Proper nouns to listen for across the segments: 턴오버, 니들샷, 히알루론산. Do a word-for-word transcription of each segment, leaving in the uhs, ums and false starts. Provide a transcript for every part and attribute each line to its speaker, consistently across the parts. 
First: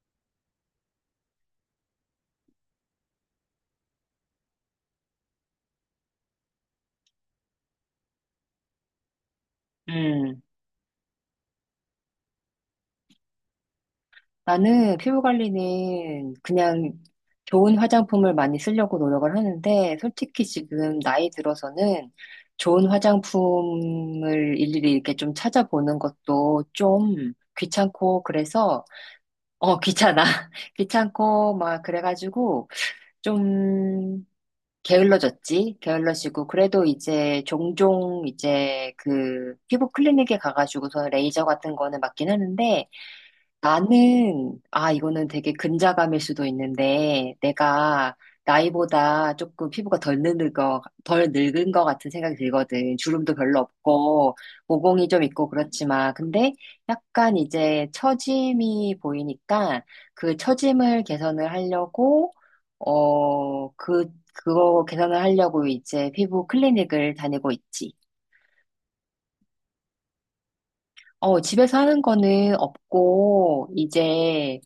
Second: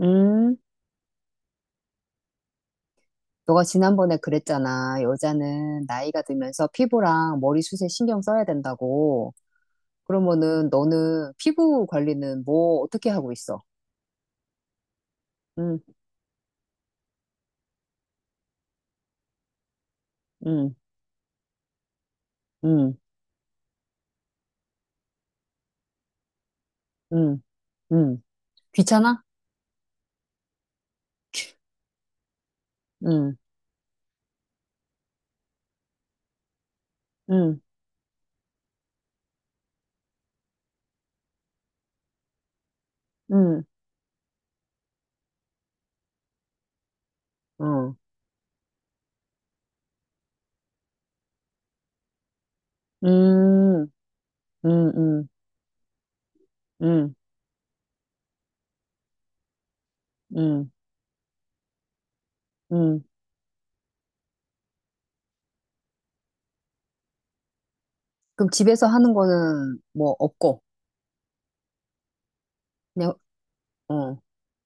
Speaker 1: 음, 너가 지난번에 그랬잖아. 여자는 나이가 들면서 피부랑 머리숱에 신경 써야 된다고.
Speaker 2: 음,
Speaker 1: 그러면은 너는 피부 관리는 뭐 어떻게 하고 있어?
Speaker 2: 나는 피부
Speaker 1: 응,
Speaker 2: 관리는 그냥 좋은 화장품을 많이 쓰려고 노력을 하는데, 솔직히
Speaker 1: 응,
Speaker 2: 지금 나이 들어서는 좋은
Speaker 1: 응,
Speaker 2: 화장품을 일일이 이렇게 좀 찾아보는 것도 좀
Speaker 1: 응, 응
Speaker 2: 귀찮고, 그래서,
Speaker 1: 귀찮아?
Speaker 2: 어, 귀찮아. 귀찮고, 막, 그래가지고,
Speaker 1: 응.
Speaker 2: 좀, 게을러졌지? 게을러지고, 그래도 이제
Speaker 1: 응.
Speaker 2: 종종 이제 그 피부 클리닉에 가가지고서 레이저 같은 거는 맞긴 하는데,
Speaker 1: 응.
Speaker 2: 나는, 아, 이거는 되게 근자감일 수도 있는데,
Speaker 1: 어,
Speaker 2: 내가 나이보다 조금 피부가 덜 늙은 거, 덜 늙은 거 같은 생각이 들거든. 주름도 별로
Speaker 1: 음,
Speaker 2: 없고,
Speaker 1: 음,
Speaker 2: 모공이 좀
Speaker 1: 음,
Speaker 2: 있고 그렇지만, 근데
Speaker 1: 음,
Speaker 2: 약간 이제 처짐이 보이니까, 그
Speaker 1: 음,
Speaker 2: 처짐을 개선을 하려고,
Speaker 1: 음.
Speaker 2: 어, 그, 그거 개선을 하려고 이제 피부 클리닉을 다니고 있지.
Speaker 1: 그럼 집에서 하는 거는 뭐 없고,
Speaker 2: 어, 집에서 하는 거는
Speaker 1: 그냥,
Speaker 2: 없고,
Speaker 1: 어,
Speaker 2: 이제,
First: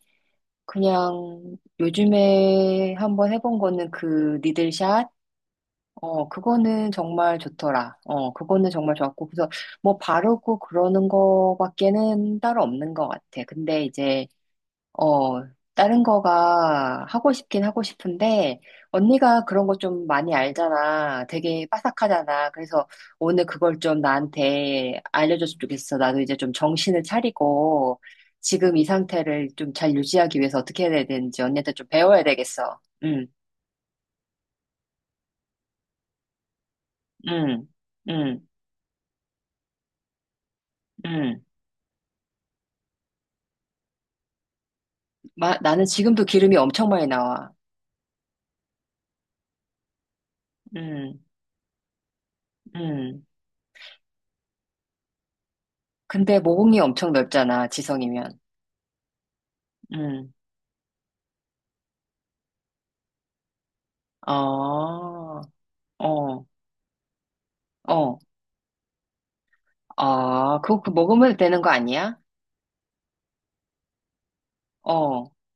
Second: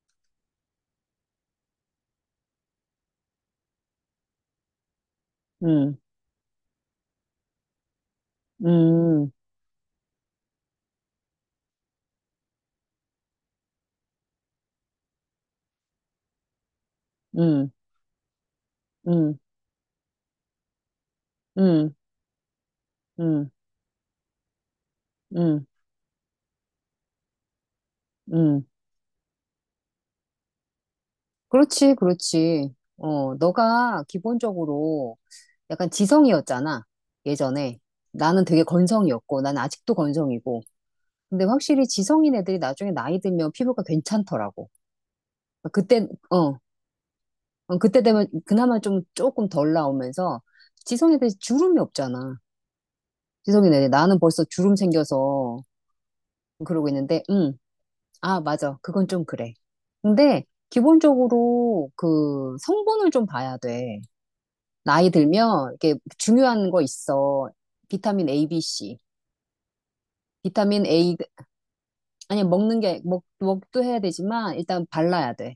Speaker 2: 그냥 요즘에 한번 해본 거는 그 니들샷?
Speaker 1: 음,
Speaker 2: 어, 그거는 정말 좋더라. 어, 그거는 정말 좋았고.
Speaker 1: 음,
Speaker 2: 그래서 뭐 바르고 그러는 거밖에는 따로 없는 것 같아. 근데 이제 어, 다른 거가 하고 싶긴
Speaker 1: 음,
Speaker 2: 하고 싶은데,
Speaker 1: 음,
Speaker 2: 언니가 그런 거 좀 많이 알잖아. 되게
Speaker 1: 음,
Speaker 2: 빠삭하잖아. 그래서 오늘
Speaker 1: 음,
Speaker 2: 그걸 좀 나한테 알려줬으면
Speaker 1: 음,
Speaker 2: 좋겠어. 나도 이제 좀 정신을 차리고,
Speaker 1: 음.
Speaker 2: 지금 이 상태를 좀 잘 유지하기 위해서 어떻게 해야 되는지 언니한테 좀
Speaker 1: 그렇지,
Speaker 2: 배워야
Speaker 1: 그렇지.
Speaker 2: 되겠어. 응,
Speaker 1: 어, 너가 기본적으로 약간 지성이었잖아,
Speaker 2: 응,
Speaker 1: 예전에. 나는
Speaker 2: 응,
Speaker 1: 되게 건성이었고, 난 아직도 건성이고.
Speaker 2: 응.
Speaker 1: 근데 확실히 지성인 애들이 나중에 나이 들면 피부가 괜찮더라고.
Speaker 2: 마, 나는
Speaker 1: 그때,
Speaker 2: 지금도 기름이
Speaker 1: 어,
Speaker 2: 엄청 많이 나와.
Speaker 1: 어, 그때 되면 그나마 좀 조금 덜 나오면서 지성
Speaker 2: 응,
Speaker 1: 애들이 주름이 없잖아.
Speaker 2: 응.
Speaker 1: 지성인 애들. 나는 벌써 주름 생겨서
Speaker 2: 근데 모공이
Speaker 1: 그러고
Speaker 2: 엄청
Speaker 1: 있는데, 응,
Speaker 2: 넓잖아, 지성이면.
Speaker 1: 아, 맞아. 그건 좀 그래.
Speaker 2: 응.
Speaker 1: 근데 기본적으로 그 성분을 좀 봐야 돼.
Speaker 2: 아,
Speaker 1: 나이 들면 이게
Speaker 2: 어.
Speaker 1: 중요한 거 있어.
Speaker 2: 어,
Speaker 1: 비타민 A, B, C.
Speaker 2: 아, 그거
Speaker 1: 비타민
Speaker 2: 그
Speaker 1: A
Speaker 2: 먹으면 되는 거 아니야?
Speaker 1: 아니 먹는 게 먹, 먹도 해야 되지만 일단
Speaker 2: 어,
Speaker 1: 발라야 돼.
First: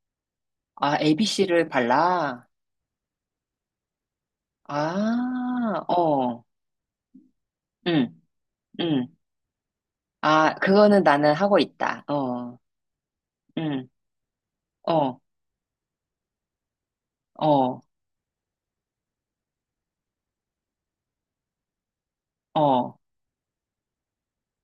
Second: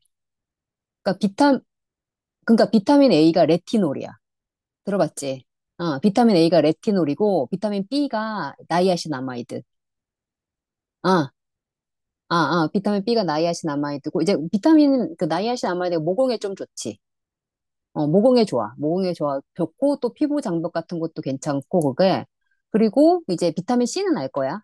Speaker 2: 아,
Speaker 1: 그러니까 비타
Speaker 2: 에이비씨를 발라?
Speaker 1: 그러니까 비타민 A가 레티놀이야. 들어봤지?
Speaker 2: 아,
Speaker 1: 어, 비타민
Speaker 2: 어,
Speaker 1: A가 레티놀이고 비타민
Speaker 2: 응,
Speaker 1: B가
Speaker 2: 응.
Speaker 1: 나이아신아마이드.
Speaker 2: 아, 그거는
Speaker 1: 아,
Speaker 2: 나는 하고 있다.
Speaker 1: 아,
Speaker 2: 어,
Speaker 1: 아, 비타민 B가
Speaker 2: 응,
Speaker 1: 나이아신아마이드고 이제 비타민
Speaker 2: 어,
Speaker 1: 그 나이아신아마이드가 모공에 좀 좋지.
Speaker 2: 어,
Speaker 1: 어, 모공에 좋아. 모공에 좋아. 좋고 또 피부 장벽 같은 것도 괜찮고 그게
Speaker 2: 어,
Speaker 1: 그리고 이제 비타민 C는 알 거야.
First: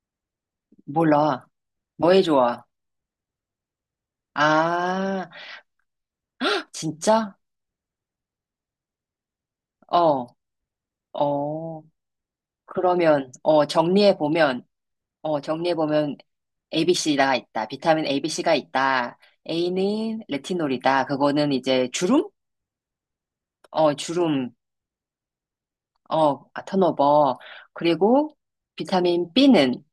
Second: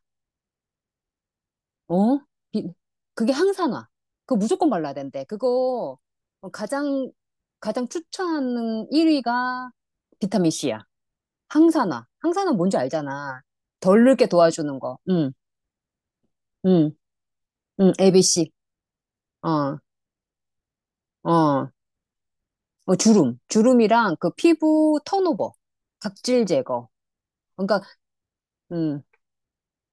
Speaker 2: 몰라.
Speaker 1: 어?
Speaker 2: 뭐에 좋아?
Speaker 1: 비- 그게 항산 화. 그거 무조건 발라야 된대.
Speaker 2: 아,
Speaker 1: 그거 어, 가장,
Speaker 2: 진짜?
Speaker 1: 가장 추천하는 일 위
Speaker 2: 어,
Speaker 1: 비타민C야.
Speaker 2: 어,
Speaker 1: 항산화. 항산화 뭔지
Speaker 2: 그러면,
Speaker 1: 알잖아.
Speaker 2: 어,
Speaker 1: 덜 늙게
Speaker 2: 정리해보면,
Speaker 1: 도와주는 거. 응,
Speaker 2: 어, 정리해보면
Speaker 1: 응,
Speaker 2: 에이비씨가 있다.
Speaker 1: 응,
Speaker 2: 비타민
Speaker 1: 에이비씨.
Speaker 2: 에이비씨가 있다.
Speaker 1: 어,
Speaker 2: 에이는 레티놀이다. 그거는
Speaker 1: 어,
Speaker 2: 이제 주름?
Speaker 1: 어, 주름.
Speaker 2: 어,
Speaker 1: 주름이랑 그
Speaker 2: 주름,
Speaker 1: 피부 턴오버.
Speaker 2: 어,
Speaker 1: 각질
Speaker 2: 아,
Speaker 1: 제거.
Speaker 2: 턴오버.
Speaker 1: 그러니까,
Speaker 2: 그리고
Speaker 1: 음,
Speaker 2: 비타민 비는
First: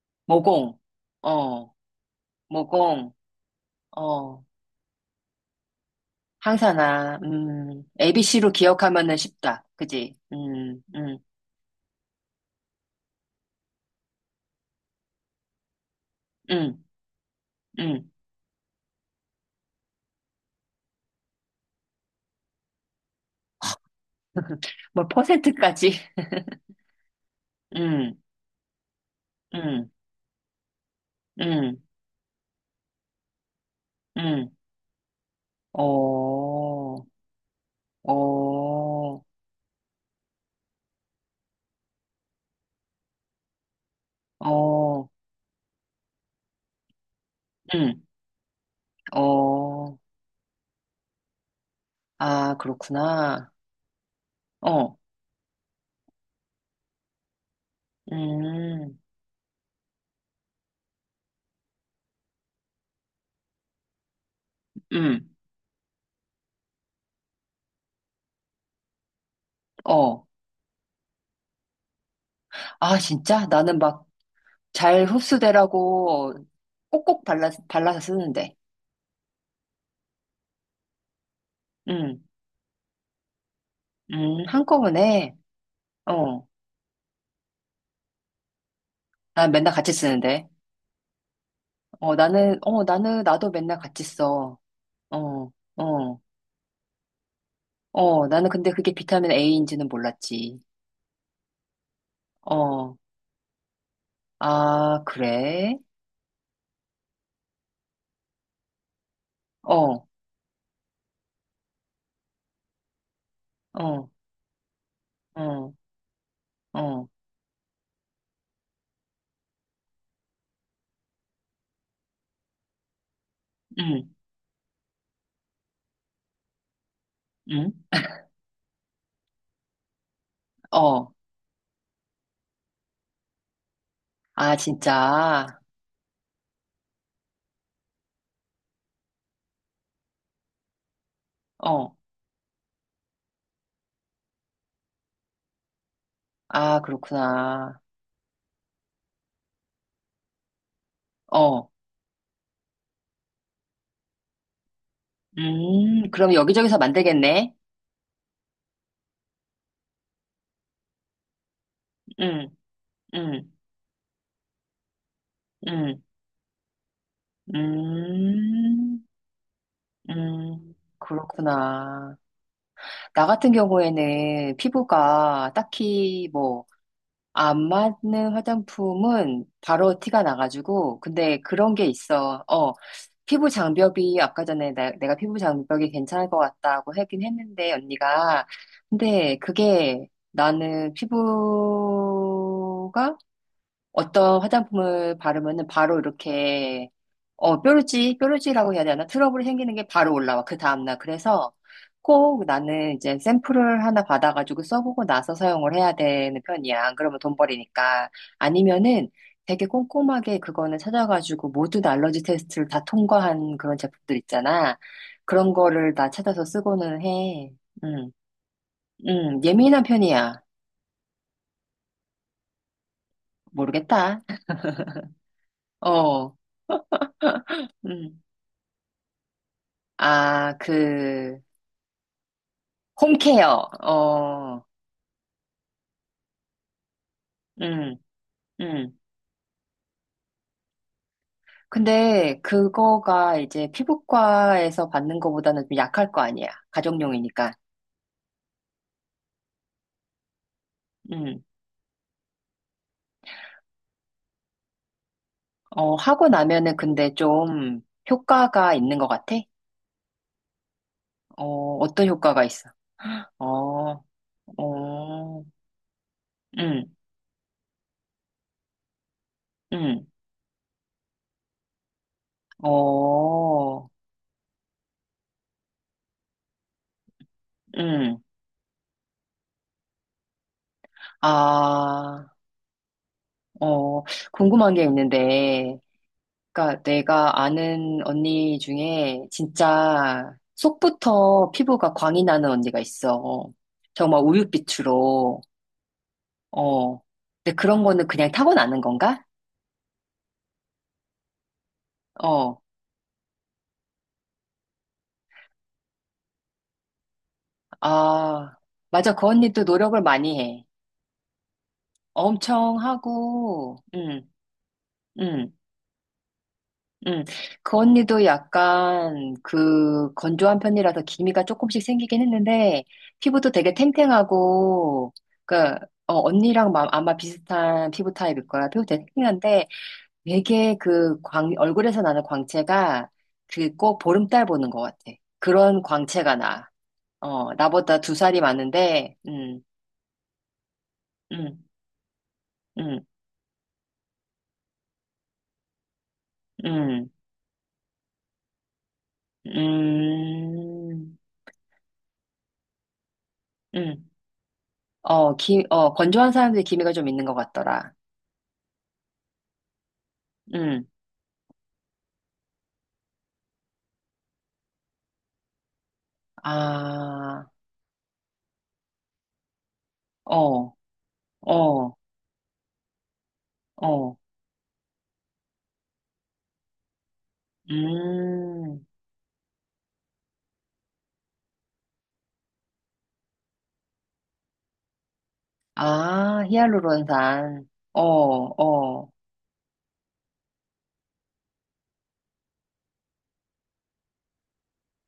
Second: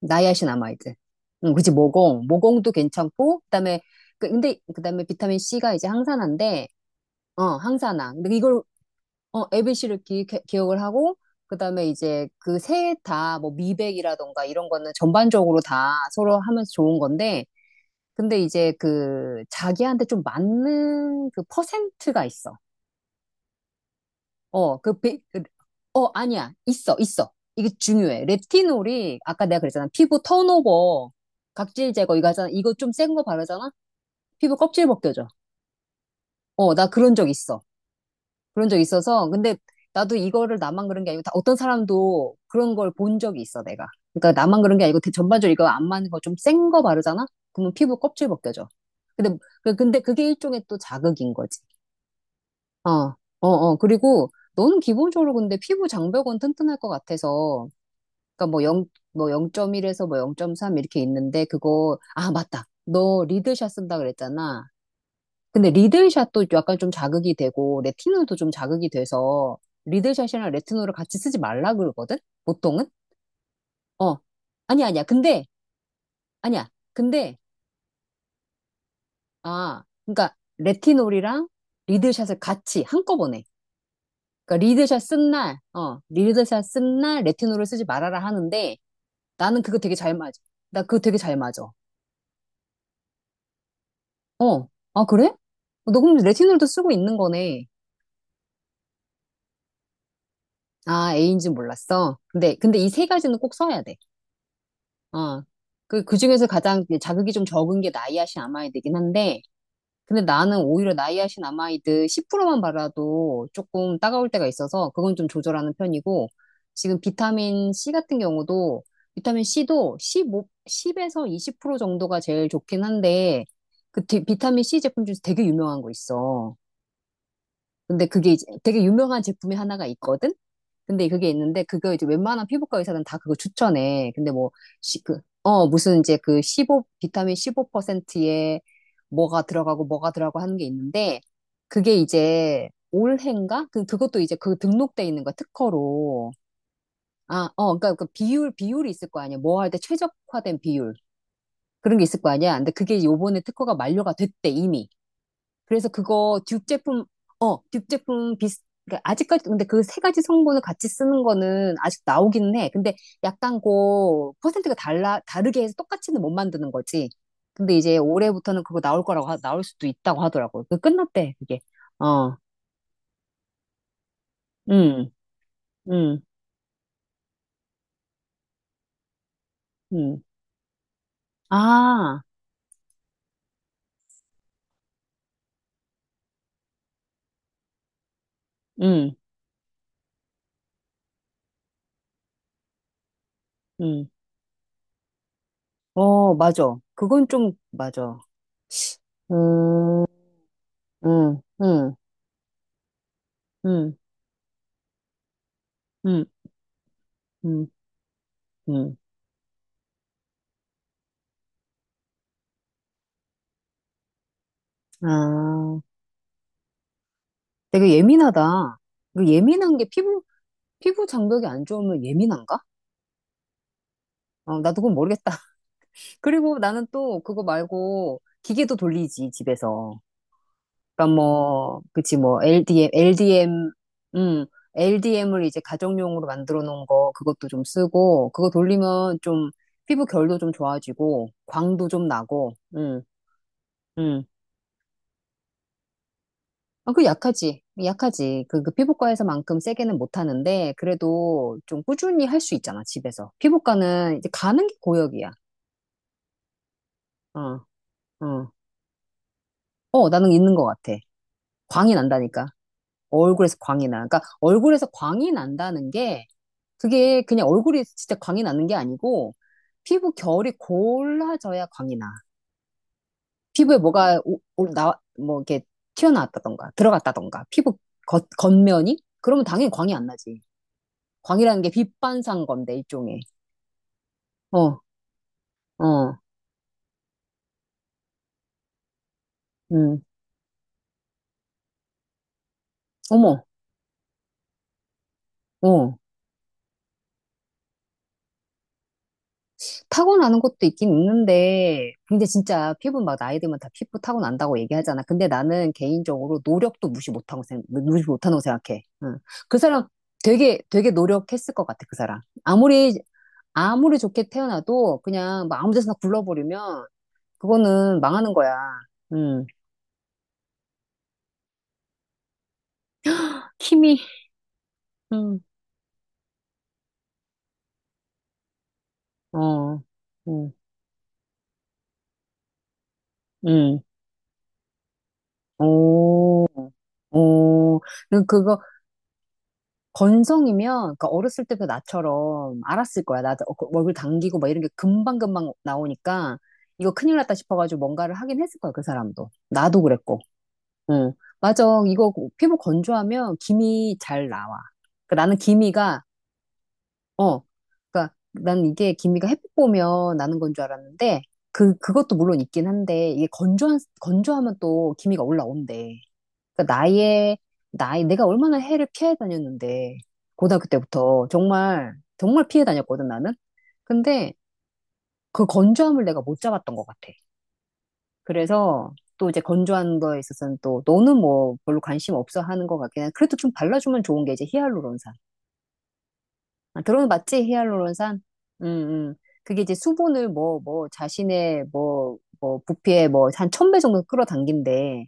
Speaker 1: 나이아신
Speaker 2: 모공,
Speaker 1: 아마이드. 응, 그치,
Speaker 2: 어,
Speaker 1: 모공. 모공도
Speaker 2: 모공,
Speaker 1: 괜찮고, 그다음에, 그-
Speaker 2: 어,
Speaker 1: 근데, 그다음에 비타민C가 이제 항산화인데,
Speaker 2: 항산화,
Speaker 1: 어,
Speaker 2: 음,
Speaker 1: 항산화. 근데
Speaker 2: 에이비씨로
Speaker 1: 이걸
Speaker 2: 기억하면은
Speaker 1: 어,
Speaker 2: 쉽다.
Speaker 1: ABC를
Speaker 2: 그지?
Speaker 1: 기, 억을
Speaker 2: 음,
Speaker 1: 하고,
Speaker 2: 음,
Speaker 1: 그 다음에 이제 그 셋 다 뭐 미백이라던가 이런 거는 전반적으로 다 서로 하면서
Speaker 2: 음,
Speaker 1: 좋은 건데,
Speaker 2: 음.
Speaker 1: 근데 이제 그 자기한테 좀 맞는 그 퍼센트가 있어. 어, 그,
Speaker 2: 뭐,
Speaker 1: 비- 그-
Speaker 2: 퍼센트까지?
Speaker 1: 어, 아니야. 있어, 있어. 이게
Speaker 2: 음,
Speaker 1: 중요해. 레티놀이, 아까 내가 그랬잖아.
Speaker 2: 음,
Speaker 1: 피부 턴오버,
Speaker 2: 음,
Speaker 1: 각질 제거 이거 하잖아. 이거 좀 센 거 바르잖아?
Speaker 2: 음.
Speaker 1: 피부 껍질 벗겨져. 어, 나
Speaker 2: 어,
Speaker 1: 그런 적 있어. 그런 적
Speaker 2: 어,
Speaker 1: 있어서. 근데 나도 이거를 나만 그런 게 아니고 다 어떤 사람도 그런 걸 본 적이 있어, 내가. 그러니까 나만 그런 게 아니고
Speaker 2: 어,
Speaker 1: 대- 전반적으로 이거 안 맞는 거 좀 센 거 바르잖아? 그러면 피부
Speaker 2: 음,
Speaker 1: 껍질 벗겨져. 근데, 그-
Speaker 2: 어.
Speaker 1: 근데 그게 일종의 또 자극인 거지.
Speaker 2: 아,
Speaker 1: 어, 어,
Speaker 2: 그렇구나.
Speaker 1: 어. 그리고 너는
Speaker 2: 어,
Speaker 1: 기본적으로 근데 피부 장벽은 튼튼할 것 같아서. 그러니까 뭐 영,
Speaker 2: 음,
Speaker 1: 뭐 영 점 일에서 뭐 영 점 삼 이렇게 있는데 그거, 아, 맞다. 너 리드샷 쓴다 그랬잖아.
Speaker 2: 음,
Speaker 1: 근데 리들샷도 약간 좀 자극이 되고 레티놀도 좀 자극이 돼서
Speaker 2: 어.
Speaker 1: 리들샷이랑 레티놀을 같이 쓰지 말라 그러거든? 보통은?
Speaker 2: 아, 진짜? 나는 막
Speaker 1: 어. 아니야, 아니야.
Speaker 2: 잘
Speaker 1: 근데
Speaker 2: 흡수되라고
Speaker 1: 아니야.
Speaker 2: 꼭꼭
Speaker 1: 근데
Speaker 2: 발라, 발라서 쓰는데.
Speaker 1: 아, 그러니까 레티놀이랑
Speaker 2: 음,
Speaker 1: 리들샷을 같이 한꺼번에.
Speaker 2: 음,
Speaker 1: 그러니까 리들샷 쓴
Speaker 2: 한꺼번에.
Speaker 1: 날, 어,
Speaker 2: 어,
Speaker 1: 리들샷 쓴 날 레티놀을 쓰지 말아라 하는데
Speaker 2: 난
Speaker 1: 나는
Speaker 2: 맨날
Speaker 1: 그거
Speaker 2: 같이
Speaker 1: 되게 잘 맞아.
Speaker 2: 쓰는데.
Speaker 1: 나 그거 되게 잘 맞아.
Speaker 2: 어, 나는, 어, 나는, 나도 맨날 같이 써.
Speaker 1: 어. 아, 그래?
Speaker 2: 어,
Speaker 1: 어, 너 그럼
Speaker 2: 어,
Speaker 1: 레티놀도 쓰고 있는 거네.
Speaker 2: 어, 나는 근데 그게 비타민 A인지는 몰랐지.
Speaker 1: 아, A인지 몰랐어. 근데 근데 이
Speaker 2: 어,
Speaker 1: 세 가지는 꼭 써야 돼.
Speaker 2: 아,
Speaker 1: 어.
Speaker 2: 그래?
Speaker 1: 그, 그 중에서 가장 자극이 좀 적은 게 나이아신 아마이드긴 한데,
Speaker 2: 어,
Speaker 1: 근데 나는 오히려 나이아신 아마이드 십 퍼센트만 발라도 조금
Speaker 2: 어,
Speaker 1: 따가울 때가 있어서 그건 좀
Speaker 2: 어,
Speaker 1: 조절하는 편이고, 지금
Speaker 2: 어,
Speaker 1: 비타민 C 같은 경우도, 비타민 C도 일오십영에서 이십 퍼센트 정도가 제일 좋긴 한데, 그
Speaker 2: 음,
Speaker 1: 디- 비타민 C 제품 중에서 되게 유명한 거 있어.
Speaker 2: 음,
Speaker 1: 근데 그게 이제 되게 유명한 제품이 하나가 있거든? 근데
Speaker 2: 어,
Speaker 1: 그게 있는데 그거 이제 웬만한 피부과 의사는 다 그거 추천해. 근데 뭐,
Speaker 2: 아,
Speaker 1: 시, 그,
Speaker 2: 진짜.
Speaker 1: 어, 무슨 이제 그 십오, 비타민 십오 퍼센트에 뭐가 들어가고 뭐가 들어가고 하는 게 있는데 그게
Speaker 2: 어,
Speaker 1: 이제 올해인가? 그, 그것도 이제 그 등록돼 있는 거야, 특허로.
Speaker 2: 아,
Speaker 1: 아, 어,
Speaker 2: 그렇구나.
Speaker 1: 그러니까 그 비율, 비율이 있을 거 아니야. 뭐 할 때 최적화된 비율.
Speaker 2: 어,
Speaker 1: 그런 게 있을 거 아니야. 근데 그게 요번에 특허가 만료가 됐대, 이미. 그래서
Speaker 2: 음, 그럼
Speaker 1: 그거 듀
Speaker 2: 여기저기서
Speaker 1: 제품,
Speaker 2: 만들겠네?
Speaker 1: 어, 듀 제품 비슷, 그러니까 아직까지, 근데 그 세 가지 성분을 같이 쓰는 거는 아직
Speaker 2: 음,
Speaker 1: 나오기는 해. 근데
Speaker 2: 음.
Speaker 1: 약간 그 퍼센트가 달라, 다르게 해서
Speaker 2: 음,
Speaker 1: 똑같이는 못 만드는 거지. 근데 이제 올해부터는 그거 나올
Speaker 2: 음,
Speaker 1: 거라고, 하- 나올 수도 있다고 하더라고
Speaker 2: 음,
Speaker 1: 그 끝났대, 그게.
Speaker 2: 그렇구나.
Speaker 1: 어,
Speaker 2: 나 같은 경우에는
Speaker 1: 음,
Speaker 2: 피부가
Speaker 1: 음,
Speaker 2: 딱히 뭐, 안 맞는 화장품은 바로
Speaker 1: 음.
Speaker 2: 티가 나가지고, 근데 그런 게
Speaker 1: 아,
Speaker 2: 있어. 어, 피부 장벽이, 아까 전에 나- 내가 피부 장벽이 괜찮을 것 같다고 하긴 했는데, 언니가.
Speaker 1: 음,
Speaker 2: 근데 그게 나는 피부가
Speaker 1: 음.
Speaker 2: 어떤 화장품을 바르면은 바로
Speaker 1: 어, 맞아.
Speaker 2: 이렇게
Speaker 1: 그건 좀,
Speaker 2: 어, 뾰루지,
Speaker 1: 맞아.
Speaker 2: 뾰루지라고 해야 되나? 트러블이 생기는 게
Speaker 1: 음,
Speaker 2: 바로 올라와, 그 다음날.
Speaker 1: 음,
Speaker 2: 그래서
Speaker 1: 음,
Speaker 2: 꼭 나는 이제 샘플을
Speaker 1: 음,
Speaker 2: 하나 받아가지고 써보고 나서 사용을 해야
Speaker 1: 음,
Speaker 2: 되는 편이야. 안 그러면 돈
Speaker 1: 음,
Speaker 2: 버리니까.
Speaker 1: 음.
Speaker 2: 아니면은 되게 꼼꼼하게 그거는 찾아가지고 모든 알러지 테스트를 다 통과한 그런 제품들 있잖아. 그런
Speaker 1: 아.
Speaker 2: 거를 다 찾아서 쓰고는 해.
Speaker 1: 되게
Speaker 2: 음,
Speaker 1: 예민하다. 그
Speaker 2: 음,
Speaker 1: 예민한
Speaker 2: 예민한
Speaker 1: 게 피부,
Speaker 2: 편이야.
Speaker 1: 피부 장벽이 안 좋으면 예민한가?
Speaker 2: 모르겠다.
Speaker 1: 어, 나도 그건 모르겠다.
Speaker 2: 어,
Speaker 1: 그리고 나는 또 그거 말고
Speaker 2: 음.
Speaker 1: 기계도 돌리지, 집에서.
Speaker 2: 아,
Speaker 1: 그러니까
Speaker 2: 그,
Speaker 1: 뭐, 그치, 뭐, 엘디엠, 엘디엠,
Speaker 2: 홈케어.
Speaker 1: 음,
Speaker 2: 어,
Speaker 1: 엘디엠을 이제 가정용으로 만들어 놓은 거, 그것도 좀
Speaker 2: 음,
Speaker 1: 쓰고, 그거
Speaker 2: 음.
Speaker 1: 돌리면 좀 피부 결도 좀 좋아지고, 광도 좀
Speaker 2: 근데
Speaker 1: 나고, 음,
Speaker 2: 그거가 이제
Speaker 1: 음.
Speaker 2: 피부과에서 받는 거보다는 좀 약할 거 아니야.
Speaker 1: 아, 그
Speaker 2: 가정용이니까.
Speaker 1: 약하지. 약하지. 그, 그 피부과에서만큼 세게는 못 하는데,
Speaker 2: 음.
Speaker 1: 그래도 좀 꾸준히 할 수 있잖아, 집에서. 피부과는 이제 가는 게 고역이야.
Speaker 2: 어, 하고 나면은 근데
Speaker 1: 어,
Speaker 2: 좀
Speaker 1: 어.
Speaker 2: 효과가 있는 것 같아?
Speaker 1: 어, 나는 있는 것 같아.
Speaker 2: 어,
Speaker 1: 광이
Speaker 2: 어떤 효과가
Speaker 1: 난다니까.
Speaker 2: 있어?
Speaker 1: 얼굴에서 광이 나.
Speaker 2: 어,
Speaker 1: 그러니까 얼굴에서 광이
Speaker 2: 어,
Speaker 1: 난다는 게,
Speaker 2: 음,
Speaker 1: 그게 그냥 얼굴이 진짜 광이 나는 게 아니고,
Speaker 2: 음,
Speaker 1: 피부 결이 골라져야 광이 나. 피부에
Speaker 2: 어,
Speaker 1: 뭐가, 오, 오- 나, 뭐, 이렇게 튀어나왔다던가, 들어갔다던가, 피부
Speaker 2: 음.
Speaker 1: 겉, 겉면이? 그러면 당연히 광이 안 나지. 광이라는 게
Speaker 2: 아,
Speaker 1: 빛반사인 건데, 일종의.
Speaker 2: 어, 궁금한
Speaker 1: 어,
Speaker 2: 게 있는데,
Speaker 1: 어,
Speaker 2: 그러니까 내가 아는 언니 중에
Speaker 1: 음,
Speaker 2: 진짜 속부터 피부가 광이 나는 언니가
Speaker 1: 어머,
Speaker 2: 있어. 정말 우윳빛으로.
Speaker 1: 어.
Speaker 2: 어. 근데 그런 거는 그냥 타고나는 건가?
Speaker 1: 타고나는 것도 있긴 있는데, 근데
Speaker 2: 어.
Speaker 1: 진짜 피부 막 나이 들면 다 피부 타고난다고 얘기하잖아. 근데 나는 개인적으로 노력도 무시 못하고 생각, 무시 못하는 거
Speaker 2: 아,
Speaker 1: 생각해.
Speaker 2: 맞아.
Speaker 1: 응.
Speaker 2: 그
Speaker 1: 그
Speaker 2: 언니도
Speaker 1: 사람
Speaker 2: 노력을 많이
Speaker 1: 되게,
Speaker 2: 해.
Speaker 1: 되게 노력했을 것 같아, 그 사람.
Speaker 2: 엄청
Speaker 1: 아무리,
Speaker 2: 하고,
Speaker 1: 아무리
Speaker 2: 응,
Speaker 1: 좋게 태어나도 그냥
Speaker 2: 응.
Speaker 1: 막 아무 데서나 굴러버리면,
Speaker 2: 음, 그
Speaker 1: 그거는
Speaker 2: 언니도
Speaker 1: 망하는 거야.
Speaker 2: 약간
Speaker 1: 응. 음.
Speaker 2: 그 건조한 편이라서 기미가 조금씩 생기긴 했는데 피부도 되게
Speaker 1: 힘이,
Speaker 2: 탱탱하고
Speaker 1: 응,
Speaker 2: 그 어, 언니랑 마- 아마 비슷한 피부 타입일 거야. 피부 되게 탱탱한데
Speaker 1: 어, 응.
Speaker 2: 되게 그 광, 얼굴에서 나는 광채가 그
Speaker 1: 응,
Speaker 2: 꼭 보름달 보는 것 같아. 그런 광채가
Speaker 1: 오.
Speaker 2: 나. 어,
Speaker 1: 어,
Speaker 2: 나보다 두
Speaker 1: 그-
Speaker 2: 살이
Speaker 1: 그거
Speaker 2: 많은데, 음,
Speaker 1: 건성이면, 그러니까 어렸을
Speaker 2: 음,
Speaker 1: 때부터 나처럼 알았을
Speaker 2: 음,
Speaker 1: 거야. 나 어, 그 얼굴 당기고 막 이런 게 금방금방 나오니까 이거
Speaker 2: 음,
Speaker 1: 큰일 났다 싶어가지고 뭔가를 하긴 했을 거야, 그 사람도. 나도 그랬고. 응.
Speaker 2: 음,
Speaker 1: 맞아. 이거 피부 건조하면 기미
Speaker 2: 음.
Speaker 1: 잘 나와. 그러니까
Speaker 2: 어,
Speaker 1: 나는
Speaker 2: 기, 어,
Speaker 1: 기미가,
Speaker 2: 건조한 사람들이 기미가 좀 있는 것
Speaker 1: 어,
Speaker 2: 같더라.
Speaker 1: 그러니까 난 이게 기미가 햇빛 보면 나는 건 줄
Speaker 2: 응.
Speaker 1: 알았는데 그, 그것도 물론 있긴 한데 이게 건조한, 건조하면 또 기미가 올라온대. 그러니까 나의
Speaker 2: 아,
Speaker 1: 나이 내가 얼마나 해를 피해 다녔는데 고등학교
Speaker 2: 어,
Speaker 1: 때부터 정말
Speaker 2: 어,
Speaker 1: 정말 피해 다녔거든 나는.
Speaker 2: 어.
Speaker 1: 근데 그 건조함을 내가 못 잡았던 것 같아.
Speaker 2: 음.
Speaker 1: 그래서 또 이제 건조한 거에 있어서는 또 너는 뭐 별로 관심 없어 하는 것 같긴 해. 그래도 좀 발라주면 좋은 게 이제 히알루론산.
Speaker 2: 아,
Speaker 1: 아, 들어봤지?
Speaker 2: 히알루론산. 어,
Speaker 1: 히알루론산? 음,
Speaker 2: 어,
Speaker 1: 음. 그게 이제 수분을 뭐, 뭐, 자신의 뭐, 뭐, 부피에 뭐, 한 천 배 정도 끌어당긴대.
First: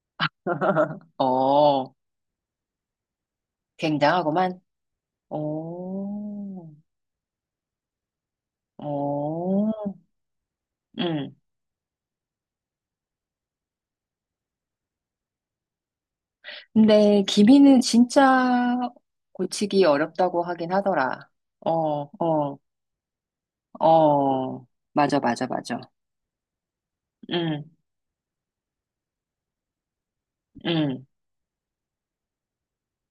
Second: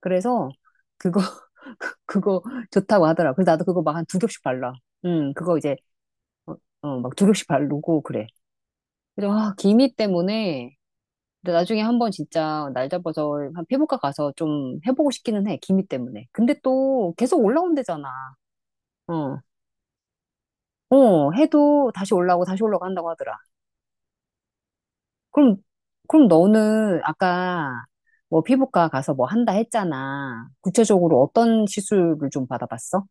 Speaker 1: 그래서 그거
Speaker 2: 어.
Speaker 1: 그, 거 좋다고 하더라. 그래서 나도 그거 막 한 두 겹씩
Speaker 2: 굉장하구만.
Speaker 1: 발라. 음, 그거 이제, 어,
Speaker 2: 오,
Speaker 1: 어, 막 두 겹씩 바르고 그래. 그래서, 아,
Speaker 2: 오.
Speaker 1: 기미 때문에,
Speaker 2: 응.
Speaker 1: 근데 나중에 한번 진짜 날 잡아서 한 피부과 가서 좀 해보고 싶기는 해. 기미 때문에. 근데 또
Speaker 2: 근데
Speaker 1: 계속
Speaker 2: 기미는
Speaker 1: 올라온대잖아.
Speaker 2: 진짜
Speaker 1: 어,
Speaker 2: 고치기 어렵다고 하긴 하더라.
Speaker 1: 어,
Speaker 2: 어,
Speaker 1: 해도 다시 올라오고
Speaker 2: 어,
Speaker 1: 다시 올라오고 한다고 하더라.
Speaker 2: 어. 맞아, 맞아,
Speaker 1: 그럼,
Speaker 2: 맞아.
Speaker 1: 그럼 너는
Speaker 2: 응,
Speaker 1: 아까 뭐 피부과 가서 뭐 한다 했잖아.
Speaker 2: 응.
Speaker 1: 구체적으로 어떤 시술을 좀 받아봤어?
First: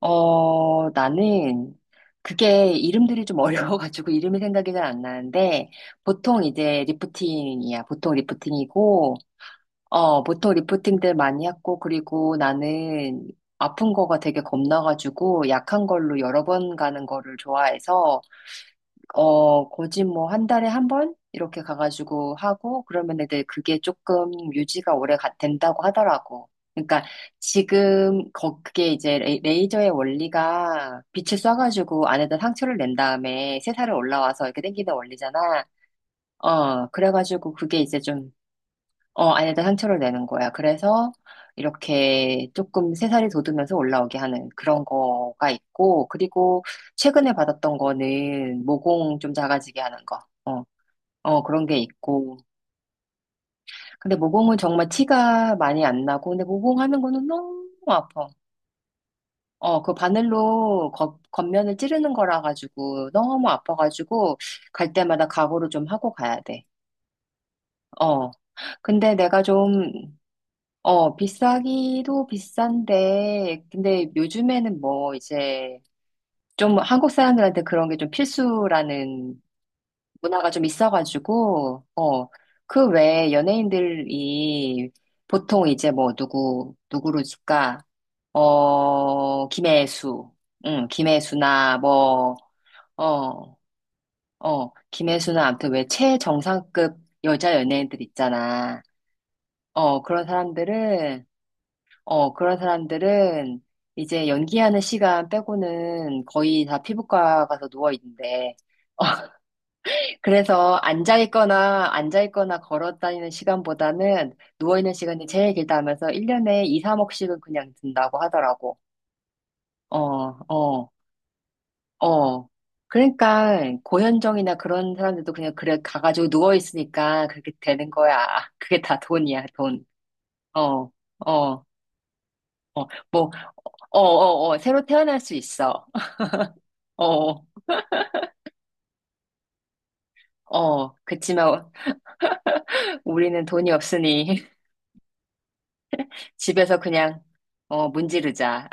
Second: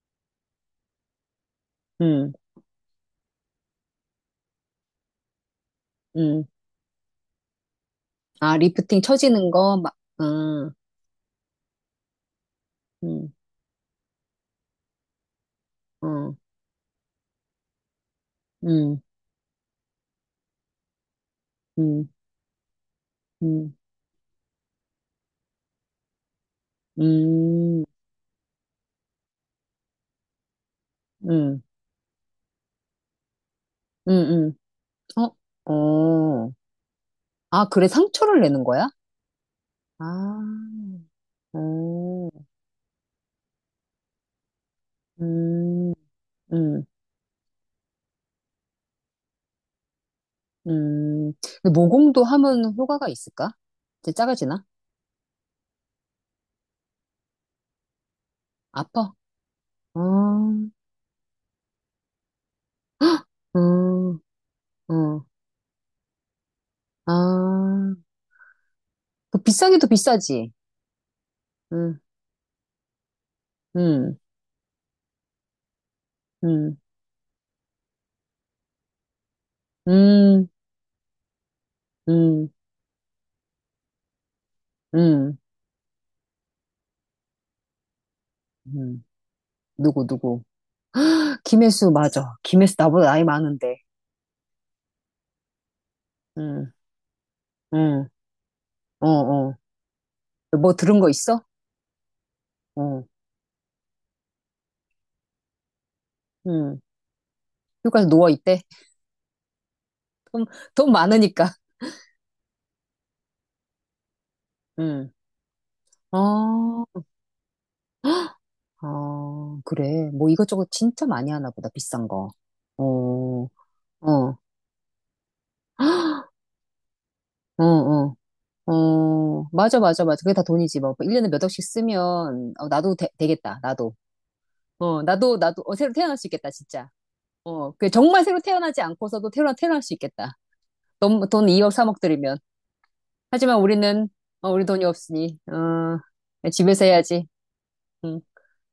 Speaker 2: 어, 나는
Speaker 1: 응,
Speaker 2: 그게 이름들이 좀 어려워가지고 이름이 생각이 잘 안 나는데
Speaker 1: 응.
Speaker 2: 보통 이제 리프팅이야. 보통
Speaker 1: 아, 리프팅
Speaker 2: 리프팅이고,
Speaker 1: 처지는 거, 막,
Speaker 2: 어, 보통
Speaker 1: 아,
Speaker 2: 리프팅들 많이 했고, 그리고 나는
Speaker 1: 음,
Speaker 2: 아픈 거가 되게 겁나가지고 약한 걸로
Speaker 1: 어,
Speaker 2: 여러 번 가는 거를 좋아해서
Speaker 1: 음,
Speaker 2: 어, 거진 뭐 한 달에 한 번? 이렇게
Speaker 1: 음,
Speaker 2: 가가지고 하고, 그러면 애들
Speaker 1: 음,
Speaker 2: 그게 조금 유지가 오래 가- 된다고 하더라고. 그러니까
Speaker 1: 음,
Speaker 2: 지금, 거, 그게 이제 레- 레이저의 원리가 빛을
Speaker 1: 음,
Speaker 2: 쏴가지고 안에다 상처를 낸 다음에 새살이
Speaker 1: 음,
Speaker 2: 올라와서
Speaker 1: 음,
Speaker 2: 이렇게 당기는 원리잖아.
Speaker 1: 어, 어.
Speaker 2: 어, 그래가지고
Speaker 1: 아,
Speaker 2: 그게
Speaker 1: 그래,
Speaker 2: 이제 좀
Speaker 1: 상처를 내는 거야?
Speaker 2: 어, 아니다, 상처를 내는
Speaker 1: 아,
Speaker 2: 거야. 그래서
Speaker 1: 어,
Speaker 2: 이렇게 조금 새살이 돋으면서 올라오게 하는 그런 거가
Speaker 1: 음,
Speaker 2: 있고, 그리고
Speaker 1: 음,
Speaker 2: 최근에 받았던 거는 모공 좀 작아지게 하는 거. 어,
Speaker 1: 음.
Speaker 2: 어, 그런
Speaker 1: 근데
Speaker 2: 게
Speaker 1: 모공도
Speaker 2: 있고.
Speaker 1: 하면 효과가 있을까? 이제
Speaker 2: 근데 모공은
Speaker 1: 작아지나?
Speaker 2: 정말 티가 많이 안 나고, 근데 모공 하는 거는 너무 아파.
Speaker 1: 아파?
Speaker 2: 어, 그
Speaker 1: 어,
Speaker 2: 바늘로 겉, 겉면을 찌르는 거라 가지고 너무
Speaker 1: 어,
Speaker 2: 아파가지고 갈
Speaker 1: 어,
Speaker 2: 때마다 각오를 좀 하고 가야 돼.
Speaker 1: 아.
Speaker 2: 어. 근데
Speaker 1: 그
Speaker 2: 내가
Speaker 1: 비싸기도
Speaker 2: 좀
Speaker 1: 비싸지.
Speaker 2: 어,
Speaker 1: 음,
Speaker 2: 비싸기도 비싼데, 근데
Speaker 1: 음,
Speaker 2: 요즘에는 뭐 이제
Speaker 1: 음,
Speaker 2: 좀 한국 사람들한테 그런 게 좀 필수라는
Speaker 1: 음,
Speaker 2: 문화가 좀 있어가지고, 어,
Speaker 1: 음,
Speaker 2: 그 외에 연예인들이
Speaker 1: 음.
Speaker 2: 보통 이제 뭐 누구, 누구로 줄까?
Speaker 1: 음,
Speaker 2: 어,
Speaker 1: 누구,
Speaker 2: 김혜수.
Speaker 1: 누구.
Speaker 2: 응, 김혜수나
Speaker 1: 김혜수,
Speaker 2: 뭐,
Speaker 1: 맞아. 김혜수 나보다 나이
Speaker 2: 어,
Speaker 1: 많은데.
Speaker 2: 어, 김혜수나 아무튼 왜
Speaker 1: 응,
Speaker 2: 최정상급 여자 연예인들
Speaker 1: 응,
Speaker 2: 있잖아.
Speaker 1: 어, 어.
Speaker 2: 어, 그런
Speaker 1: 뭐 들은 거
Speaker 2: 사람들은
Speaker 1: 있어?
Speaker 2: 어, 그런
Speaker 1: 어,
Speaker 2: 사람들은 이제 연기하는 시간 빼고는 거의
Speaker 1: 응.
Speaker 2: 다 피부과 가서 누워
Speaker 1: 휴가에서
Speaker 2: 있는데,
Speaker 1: 누워있대.
Speaker 2: 그래서
Speaker 1: 돈
Speaker 2: 앉아
Speaker 1: 많으니까.
Speaker 2: 있거나 앉아 있거나 걸어 다니는 시간보다는 누워 있는
Speaker 1: 응.
Speaker 2: 시간이 제일 길다 하면서 일 년에 이,
Speaker 1: 어,
Speaker 2: 삼억씩은 그냥 든다고 하더라고.
Speaker 1: 아
Speaker 2: 어,
Speaker 1: 그래. 뭐 이것저것
Speaker 2: 어,
Speaker 1: 진짜 많이 하나 보다, 비싼 거.
Speaker 2: 어.
Speaker 1: 어, 어,
Speaker 2: 그러니까 고현정이나 그런 사람들도 그냥 그래 가가지고 누워 있으니까 그렇게
Speaker 1: 어,
Speaker 2: 되는
Speaker 1: 어.
Speaker 2: 거야. 그게 다 돈이야,
Speaker 1: 어, 맞아,
Speaker 2: 돈.
Speaker 1: 맞아, 맞아. 그게 다 돈이지.
Speaker 2: 어,
Speaker 1: 뭐, 일 년에 몇 억씩
Speaker 2: 어,
Speaker 1: 쓰면, 어,
Speaker 2: 어.
Speaker 1: 나도 되,
Speaker 2: 뭐,
Speaker 1: 되겠다, 나도.
Speaker 2: 어, 어, 어. 새로
Speaker 1: 어,
Speaker 2: 태어날 수
Speaker 1: 나도, 나도, 어,
Speaker 2: 있어.
Speaker 1: 새로 태어날 수 있겠다, 진짜.
Speaker 2: 어,
Speaker 1: 어, 그 정말 새로 태어나지 않고서도 태어나, 태어날 수 있겠다.
Speaker 2: 어,
Speaker 1: 돈, 돈
Speaker 2: 그치만
Speaker 1: 이 억, 삼 억 들이면.
Speaker 2: 우리는
Speaker 1: 하지만
Speaker 2: 돈이
Speaker 1: 우리는,
Speaker 2: 없으니
Speaker 1: 어, 우리 돈이 없으니, 어,
Speaker 2: 집에서
Speaker 1: 집에서
Speaker 2: 그냥,
Speaker 1: 해야지.
Speaker 2: 어,
Speaker 1: 음
Speaker 2: 문지르자.